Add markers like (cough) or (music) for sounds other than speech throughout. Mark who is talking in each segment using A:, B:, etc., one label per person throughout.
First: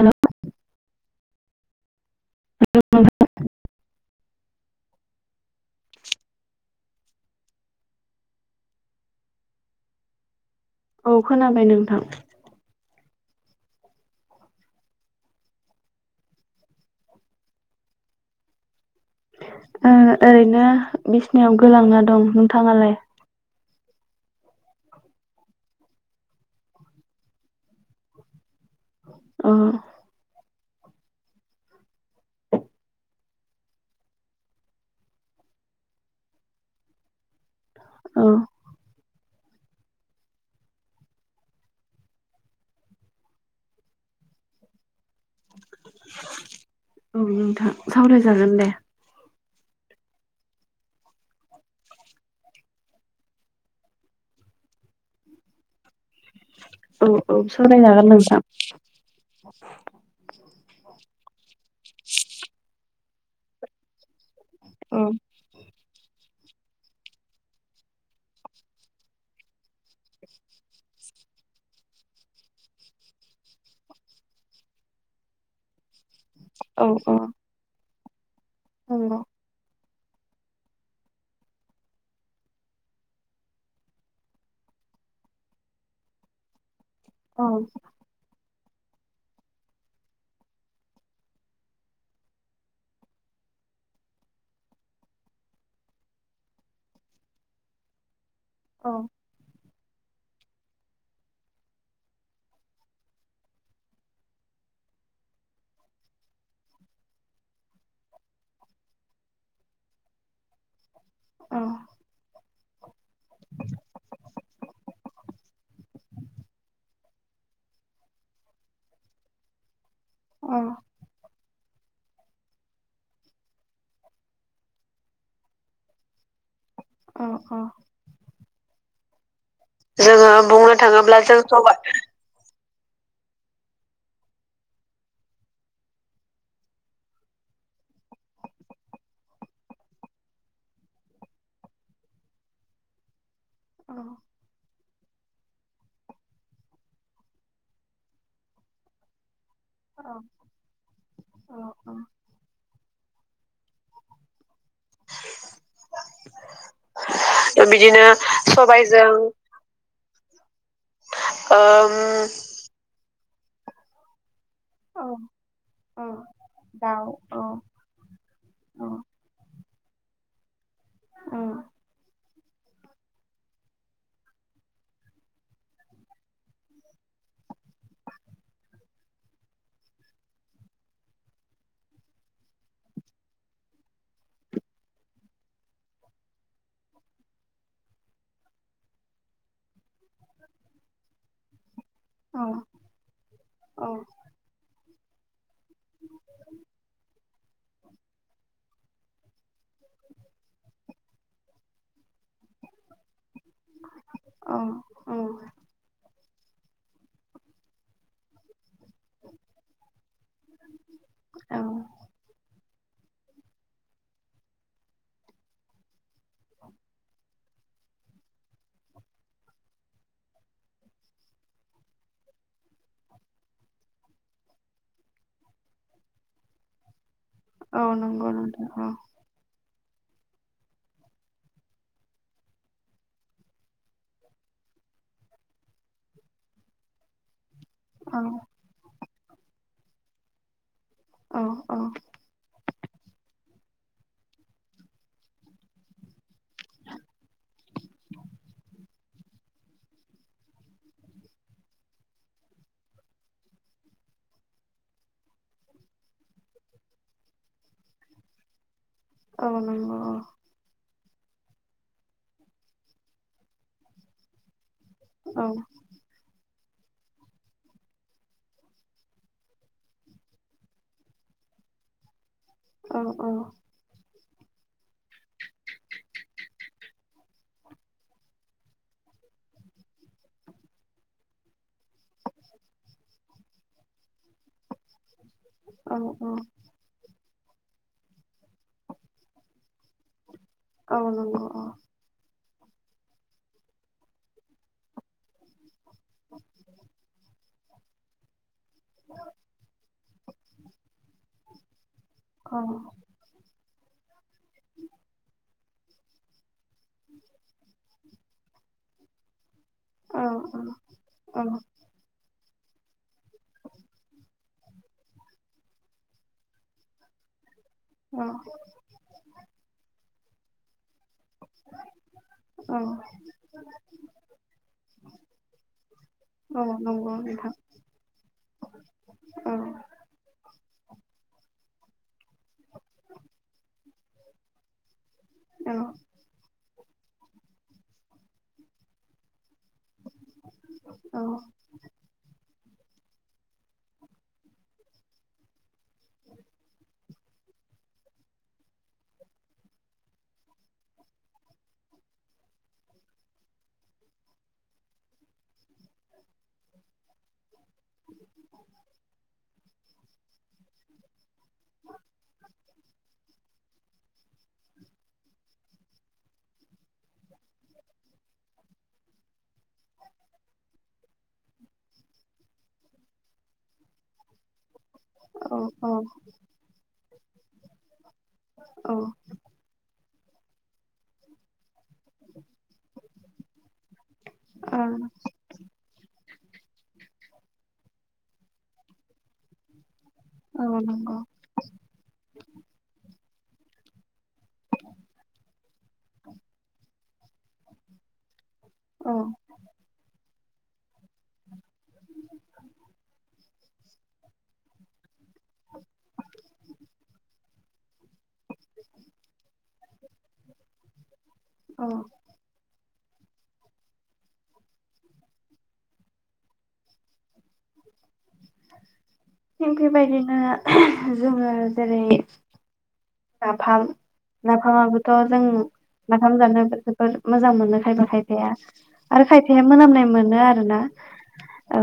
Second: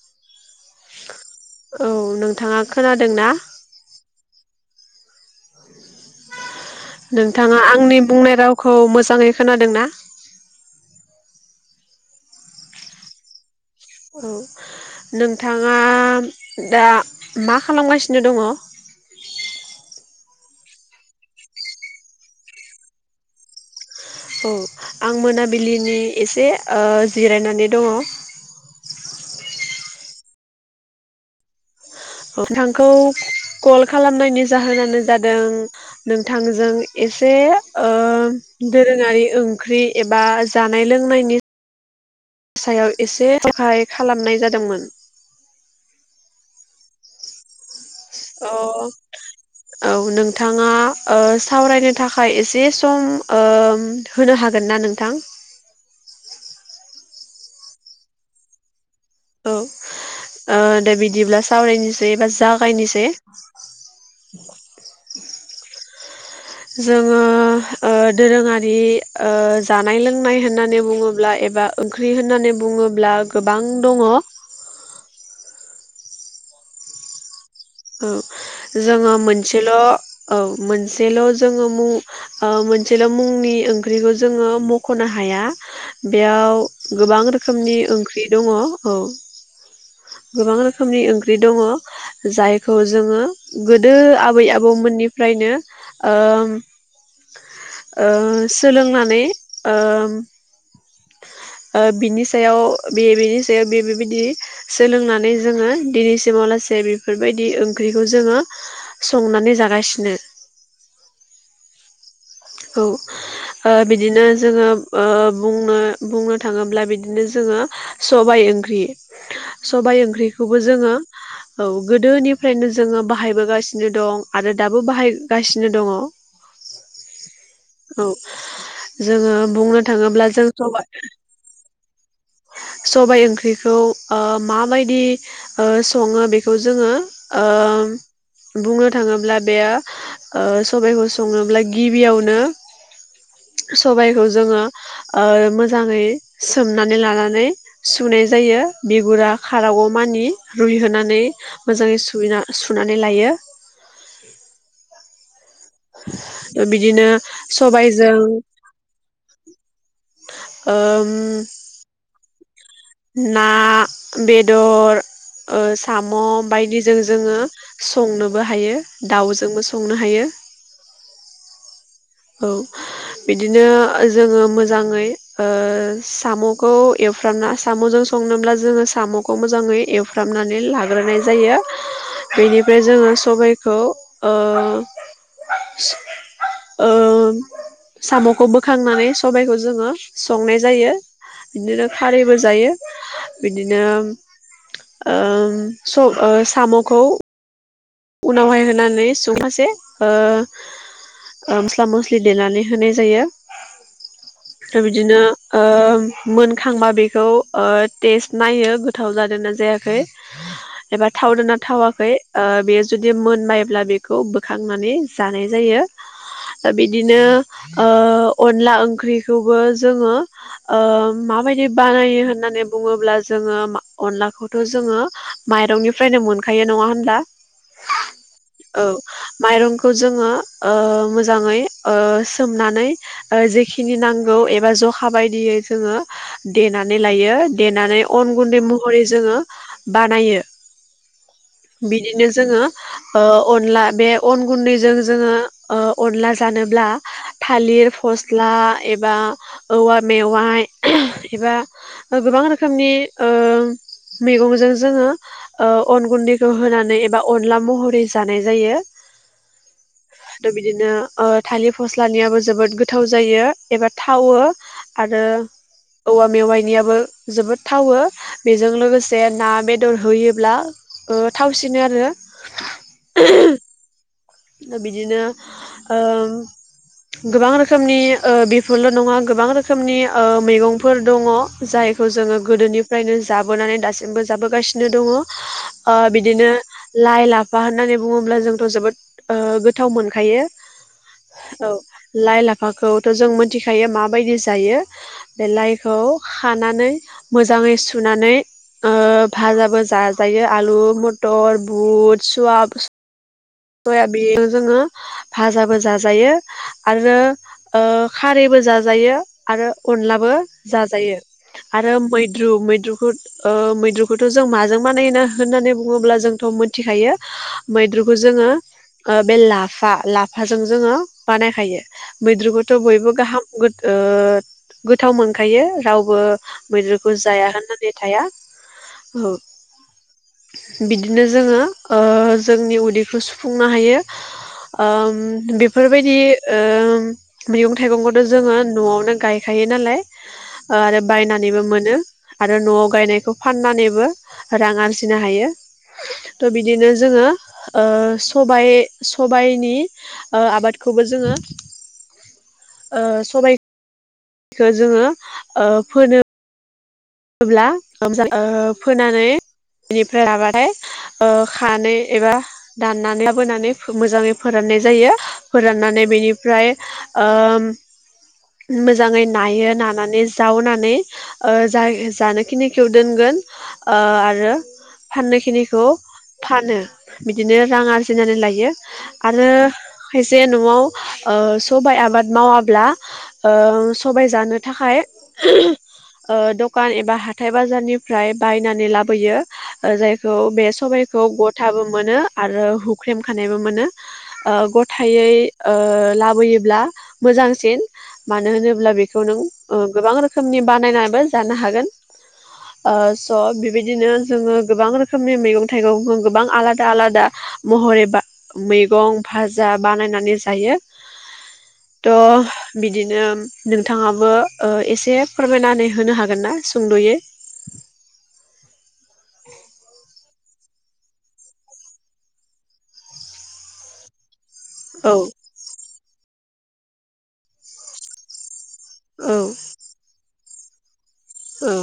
A: हेल'
B: औ नोंथाङा खोनादों ना नोंथाङा आंनि बुंनाय रावखौ मोजाङै खोनादों ना
A: औ खोनाबाय नोंथां
B: औ नोंथाङा दा मा खालामगासिनो दङ
A: ओ ओरैनो बिसिनायाव गोलांना दं नोंथाङालाय
B: औ आं मोनाबिलिनि एसे ओ‌ जिरायनानै दङ
A: अ
B: नोंथांखौ कल खालामनायनि जाहोनानो जादों नोंथांजों एसे ओ
A: औ
B: दोरोङारि ओंख्रि एबा जानाय लोंनायनि सायाव एसे सहाय खालामनाय जादोंमोन।
A: औ नोंथां। सावरायजागोन दे।
B: अ औ नोंथाङा ओ सावरायनो थाखाय एसे सम ओ होनो हागोन ना नोंथां?
A: औ औ सावरायजागोन नोंथां।
B: औ आ दे बि दिब्ला सावरायनोसै एबा जागायनोसै।
A: औ
B: जोङो ओ दोरोङारि ओ जानाय लोंनाय होननानै बुङोब्ला एबा ओंख्रि होननानै बुङोब्ला गोबां दङ'।
A: औ औ
B: औ जोङो
A: नंगौ
B: मोनसेल' औ मोनसेल जोङो मुं ओ मोनसेल' मुंनि ओंख्रिखौ जोङो मख'नो हाया बेयाव गोबां
A: औ
B: रोखोमनि ओंख्रि दङ'। औ गोबां रोखोमनि ओंख्रि दङ' जायखौ जोङो गोदो आबै आबौमोननिफ्रायनो ओ ओ सोलोंनानै ओ ओ बिनि सायाव बे बेनि सायाव बे बेबायदि सोलोंनानै जोङो दिनैसिमाव लासै बेफोरबायदि ओंख्रिखौ जोङो संनानै जागासिनो।
A: औ
B: औ ओ बिदिनो जोङो ओ बुंनो बुंनो थाङोब्ला बिदिनो जोङो सबाय ओंख्रि, सबायाइ
A: औ
B: ओंख्रिखौबो
A: औ
B: जोङो औ गोदोनिफ्रायनो जोङो बाहायबोगासिनो दं आरो दाबो बाहायगासिनो दङ'
A: अ
B: औ जोङो बुंनो थाङोब्ला
A: जोङो
B: जों
A: बुंनो
B: सबाइ
A: थाङोब्ला जों सबाइ
B: सबाइ ओंख्रिखौ ओ माबायदि ओ सङो बेखौ जोङो ओ बुंनो थाङोब्ला बेयो ओ सबाइखौ सङोब्ला गिबियावनो सबाइखौ जोङो ओ मोजाङै सोमनानै लानानै सुनाय जायो बिगुरा खारागौ मानि रुइहोनानै मोजाङै सुय सुना नै लायो।
A: (unintelligible)
B: बिदिनो
A: बिदिनो
B: सबायजों
A: सबायजों ओम। (inaudible)
B: ना बेदर।
A: औ
B: बेदर ओ
A: औ
B: साम' बायदिजों
A: दाउ
B: जोङो
A: औ
B: संनोबो हायो
A: औ
B: दाउजोंबो संनो। संनो हायो।
A: औ।
B: औ बिदिनो जोङो मोजाङै ओ साम'खौ एवफ्रामना साम'जों संनोब्ला जोङो साम'खौ मोजाङै एवफ्रामनानै लाग्रोनाय जायो बेनिफ्राय जोङो सबायखौ ओ। ओ साम'खौ बोखांनानै सबायखौ जोङो संनाय जायो बिदिनो। खारैबो
A: औ
B: जायो बिदिनो।
A: औ
B: ओम। स साम'खौ। उनावहाय होनानै (unintelligible) ओ मस्ला मस्लि देनानै होनाय जायो।
A: औ
B: दा बिदिनो ओम। मोनखांबा बेखौ ओ टेस्ट नायो। गोथाव जादोंना जायाखै एबा थावदोंना
A: औ
B: थावाखै। जुदि मोनबायब्ला बेखौ बोखांनानै जानाय जायो दा बिदिनो ओ अनला ओंख्रिखौबो जोङो ओ माबायदि बानायो होननानै बुङोब्ला जोङो अनलाखौथ' जोङो माइरंनिफ्रायनो मोनखायो नङा होनब्ला।
A: औ नंगौ नोंथां औ।
B: खौ जोङो ओ मोजाङै ओ सोमनानै ओ जेखिनि नांगौ एबा जखा बायदियै जोङो देनानै लायो। देनानै
A: औ
B: अन गुन्दै महरै। जोङो बानायो।
A: औ औ
B: बिदिनो जोङो। ओ अनला बे अन गुन्दैजों जोङो ओ अनला जानोब्ला थालिर फस्ला एबा औवा मेवाय एबा गोबां रोखोमनि ओ मैगंजों जोङो ओ अन गुन्दै। रुहोनानै एबा अनला महरै जानाय जायो।
A: औ नंगौ औ।
B: आरो बिदिनो ओ थालिर फस्लानियाबो जोबोद गोथाव जायो एबा थावो। आरो
A: औ
B: औवा मेवाइ। ननियाबो जोबोद थावो बेजों लोगोसे ना बेदर होयोब्ला। ओ थावसिनो आरो।
A: औ औ।
B: बिदिनो ओ गोबां रोखोमनि ओ बेफोरल' नङा गोबां रोखोमनि ओ मैगंफोर दङ जायखौ जोङो गोदोनिफ्रायनो जाबोनानै दासिमबो जाबोगासिनो दङ। ओ
A: औ
B: बिदिनो लाइ लाफा। बा होननानै बुङोब्ला जोंथ' जोबोद। ओ। गोथाव मोनखायो
A: औ नंगौ
B: औ लाइ लाफा। लाफाखौथ' जों मिथिखायो माबायदि जायो बे लाइखौ। खौ खानानै मोजांयै। मोजाङै सुनानै ओ भाजाबो जाजायो आलु मथर बुट
A: औ
B: सुवाब सयाबिन जोङो भाजाबो जाजायो आरो ओ खारैबो जाजायो आरो
A: औ
B: अनलाबो जाजायो
A: औ
B: आरो मै मैद्रु मैद्रुखौ ओ मैद्रुखौथ' जों माजों बानायनो होननानै बुङोब्ला जोंथ' मिथिखायो मैद्रु
A: औ
B: जोङो बे लाफा लाफा लाफाजों जोङो बानायखायो मैद्रुखौथ'
A: औ
B: बयबो गाहाम ओ गोथाव मोनखायो रावबो
A: औ
B: मैद्रुखौ
A: नंगौ
B: जाया
A: नोंथां
B: होननानै थाया औ बिदिनो जोङो ओ जोंनि उदै खौ सुफुंनो हायो ओम
A: औ
B: बेफोरबायदि ओ मैगं थाइगंखौथ' जोङो न'आवनो गायखायो नालाय आरो बायनानैबो मोनो आरो आरो न'आव गायनायखौ फाननानैबो रां आरजिनो हायो त' बिदिनो जोङो ओ सबाय सबायाइनि ओ आबादखौबो जोङो ओ सबाय स जोङो ओ फोनो होब्ला (unintelligible) फोनानै बेनिफ्राय राबाथाय ओ खानानै एबा दाननानै लाबोनानै मोजाङै फोराननाय जायो फोराननानै बेनिफ्राय ओम मोजाङै नायो नानानै जावनानै जाय जानोखिनिखौ दोनगोन ओ आरो फाननाय
A: औ
B: खिनिखौ
A: औ
B: फानो बिदिनो रां आरजिनानै लायो
A: औ
B: आरो खायसे न'आव ओ सबाइ आबाद मावाब्ला ओ सबाय जानो थाखाय (unintelligible) ओ दुखान एबा हाथाय बाजारनिफ्राय बायनानै लाबोयो जाय खौ बे
A: औ नंगौ
B: सबायखौ गथाबो मोनो आरो हुख्रेम खानायबो मोनो ओ गथायै ओ लाबोयोब्ला मोजांसिन मा मानो होनोब्ला
A: औ
B: बेखौ नों ओ गोबां रो रोखोमनि बानायनाबो जानो हागोन ओ स' बिबायदिनो जोङो गोबां रोखोमनि मैगं थाइगंखौ गोबां आलादा आलादा महरै बा मैगं भाजा बानायनानै जायो
A: औ
B: त' बिदिनो नोंथाङाबो ओ एसे फोरमायनानै होनो हागोन गोनना सुंद'यै
A: थिग बेबायदिनो (unintelligible) जोंङो जेरै नाफाम नाफामाबोथ'
B: औ
A: जों ओंखाम जानो आरो
B: औ
A: खायफाया मोनामनाय मोनो आरो (unintelligible) औ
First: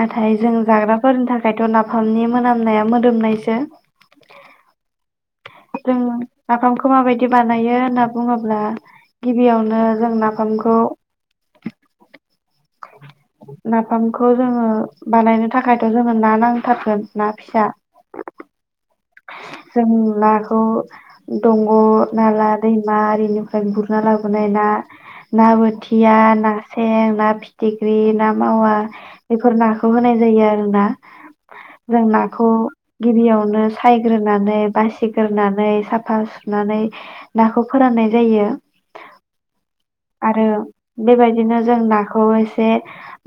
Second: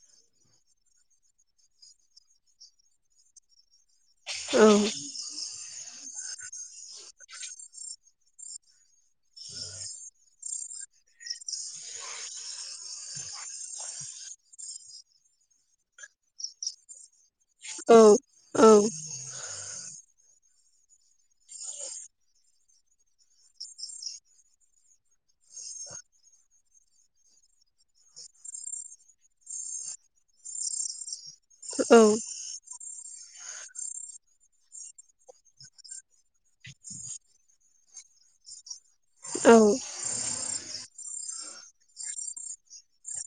A: नाथाय जों जाग्राफोरनि थाखायथ' नाफामनि मोनामनाया मोदोमनायसो
B: औ
A: जोंङो नाफामखौ माबायदि बानायो होनना बुङोब्ला गिबियावनो जों नाफामखौ नाफामखौ जोङो बानायनो थाखायथ' जोङो ना नांथारगोन। ना फिसा
B: औ औ
A: जों नाखौ दंग' नाला दैमा आरिनिफ्राय गुरना लाबोनाय ना ना बोथिया ना सें ना फिथिग्रि ना मावा बेफोर नाखौ होनाय जायो आरो ना
B: औ
A: जों नाखौ गिबियावनो सायग्रोनानै बासिगोरनानै साफा सुनानै नाखौ फोराननाय जायो।
B: औ
A: आरो बेबायदिनो जों नाखौ एसे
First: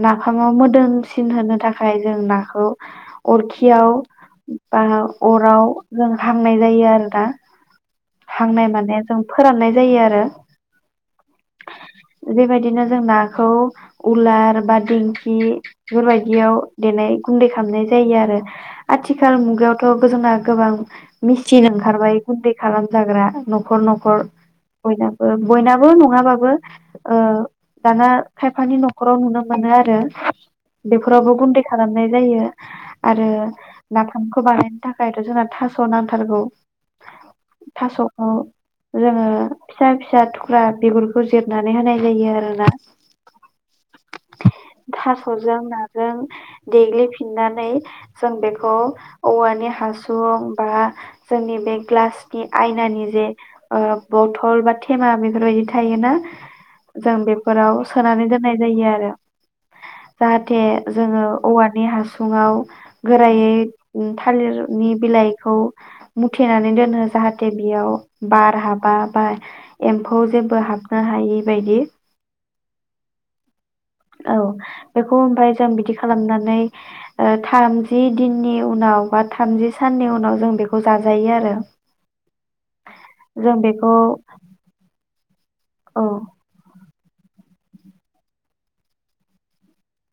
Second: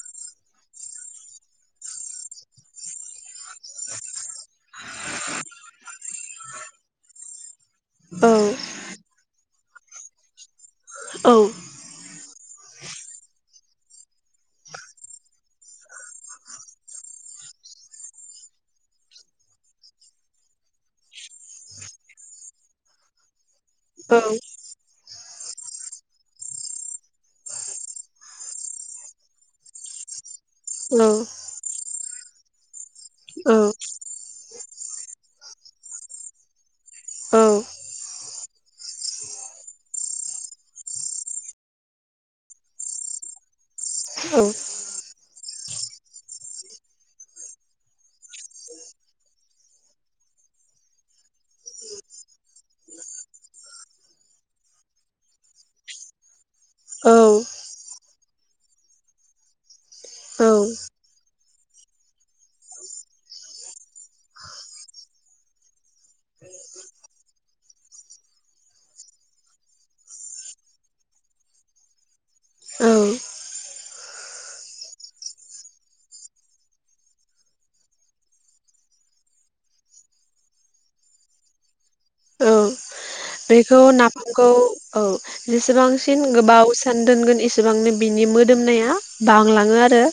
A: नाफामाव मोदोमसिन होनो थाखाय जों नाखौ अरखियाव बा अराव जों हांनाय जायो आरोना।
B: औ
A: हांनाय माने जों फोराननाय जायो आरो
B: औ
A: बेबायदिनो जों नाखौ उलार बा दिंखि बेफोरबायदियाव देनाय गुन्दै खालामनाय जायो आरो आथिखाल मुगायावथ' जोंना गोबां मेचिन ओंखारबाय गुन्दै खालामजाग्रा। न'खर
B: औ
A: न'खर बयनाबो बयनाबो नङाबाबो ओ दाना खायफानि न'खराव नुनो मोनो आरो बेफोरावबो गुन्दै खालाम नाय जायो आरो
B: औ
A: नाफामखो बानायनो थाखायथ' जोंना थास' नांथारगौ
B: औ
A: थास'खौ जोङो फिसा फिसा थुख्रा बिगुरखौ जिरनानै होनाय जायो आरोना
B: औ
A: थास'जों नाजों देग्लिफिननानै जों बेखौ औवानि हासुं बा जोंनि बे ग्लासनि आयनानि जे ओ बथल बा थेमा बेफोरबायदि थायोना
B: औ
A: जों बेफोराव सोनानै दोननाय जायो आरो जाहाथे जोङो औवानि हासुङाव गोरायै थालिरनि बिलाइखौ मुथेनानै दोनो जाहाथे बेयाव बार हाबा बा एम्फौ जे बो हाबनो हायै बायदि।
B: औ
A: औ बेखौ ओमफ्राय जों बिदि खालामनानै ओ थामजि दिननि उनाव बा थामजि साननि उनाव जों बेखौ जाजायो आरो
B: औ बेखौ नाफामखौ औ
A: औ
B: जेसेबांसिन गोबाव सान दोनगोन एसेबांनो बिनि मोदोमनाया बांलाङो आरो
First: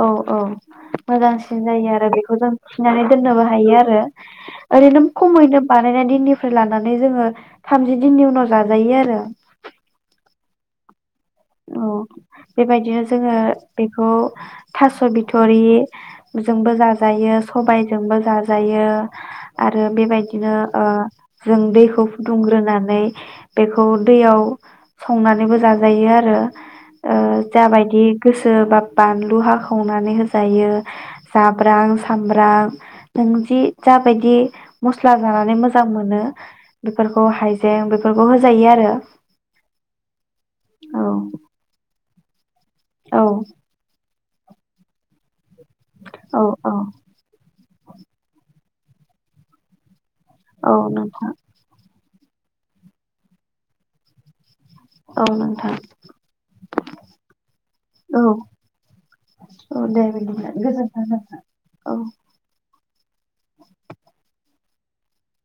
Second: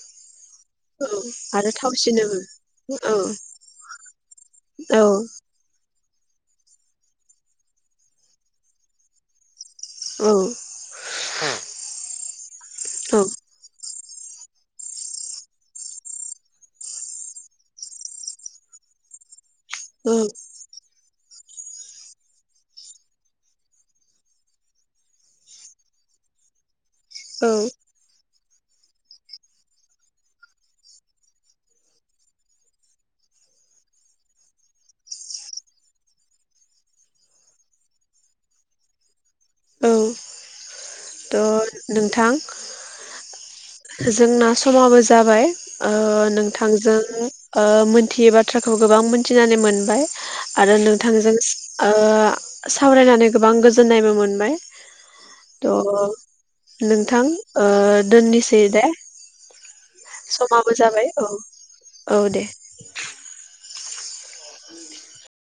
A: औ औ
B: औ
A: मोजांसिन जायो आरो बेखौ
B: थावसिनोबो
A: जों थिनानै
B: औ
A: दोननोबो हायो आरो
B: औ
A: ओरैनो खमैनो बानायनानै दिन निफ्राय लानानै जोङो थामजि दिननि उनाव जाजायो आरो
B: औ
A: औ । बेबायदिनो जोङो बे बेखौ थास बिथरि जोंबो जाजायो सबायजोंबो जाजायो । आरो बेबायदिनो ओ जों दैखौ फुदुंग्रोनानै बेखौ दैयाव संनानैबो जाजायो आरो । ओ । ओ
B: औ
A: जाबायदि गोसो बा बानलु हाखावनानै होजायो जाब्रां सामब्रां नों जि जाबायदि मस्ला जानानै मोजां मोनो बेफोरखौ हाइजें बेफोरखौ होजायो आरो ।
B: औ । द नों थां थां ।
A: औ
B: जोंना समाबो जाबाय । ओ
A: औ औ
B: नोंथांजों । ओ मोनथियै बाथ्राखौ गोबां मोनथिनानै मोनबाय ।
A: औ
B: आरो
A: नोंथां
B: नोंथांजों ओ सावरायनानै गोबां गोजोननायबो मोनबाय
A: औ
B: ।
A: नोंथां
B: त नोंथां ओ
A: औ
B: दोननिस । दे दे
A: औ दे बिदिब्ला
B: समाबो
A: गोजोनथों
B: जाबाय औ
A: नोंथां
B: औ दे । (inaudible)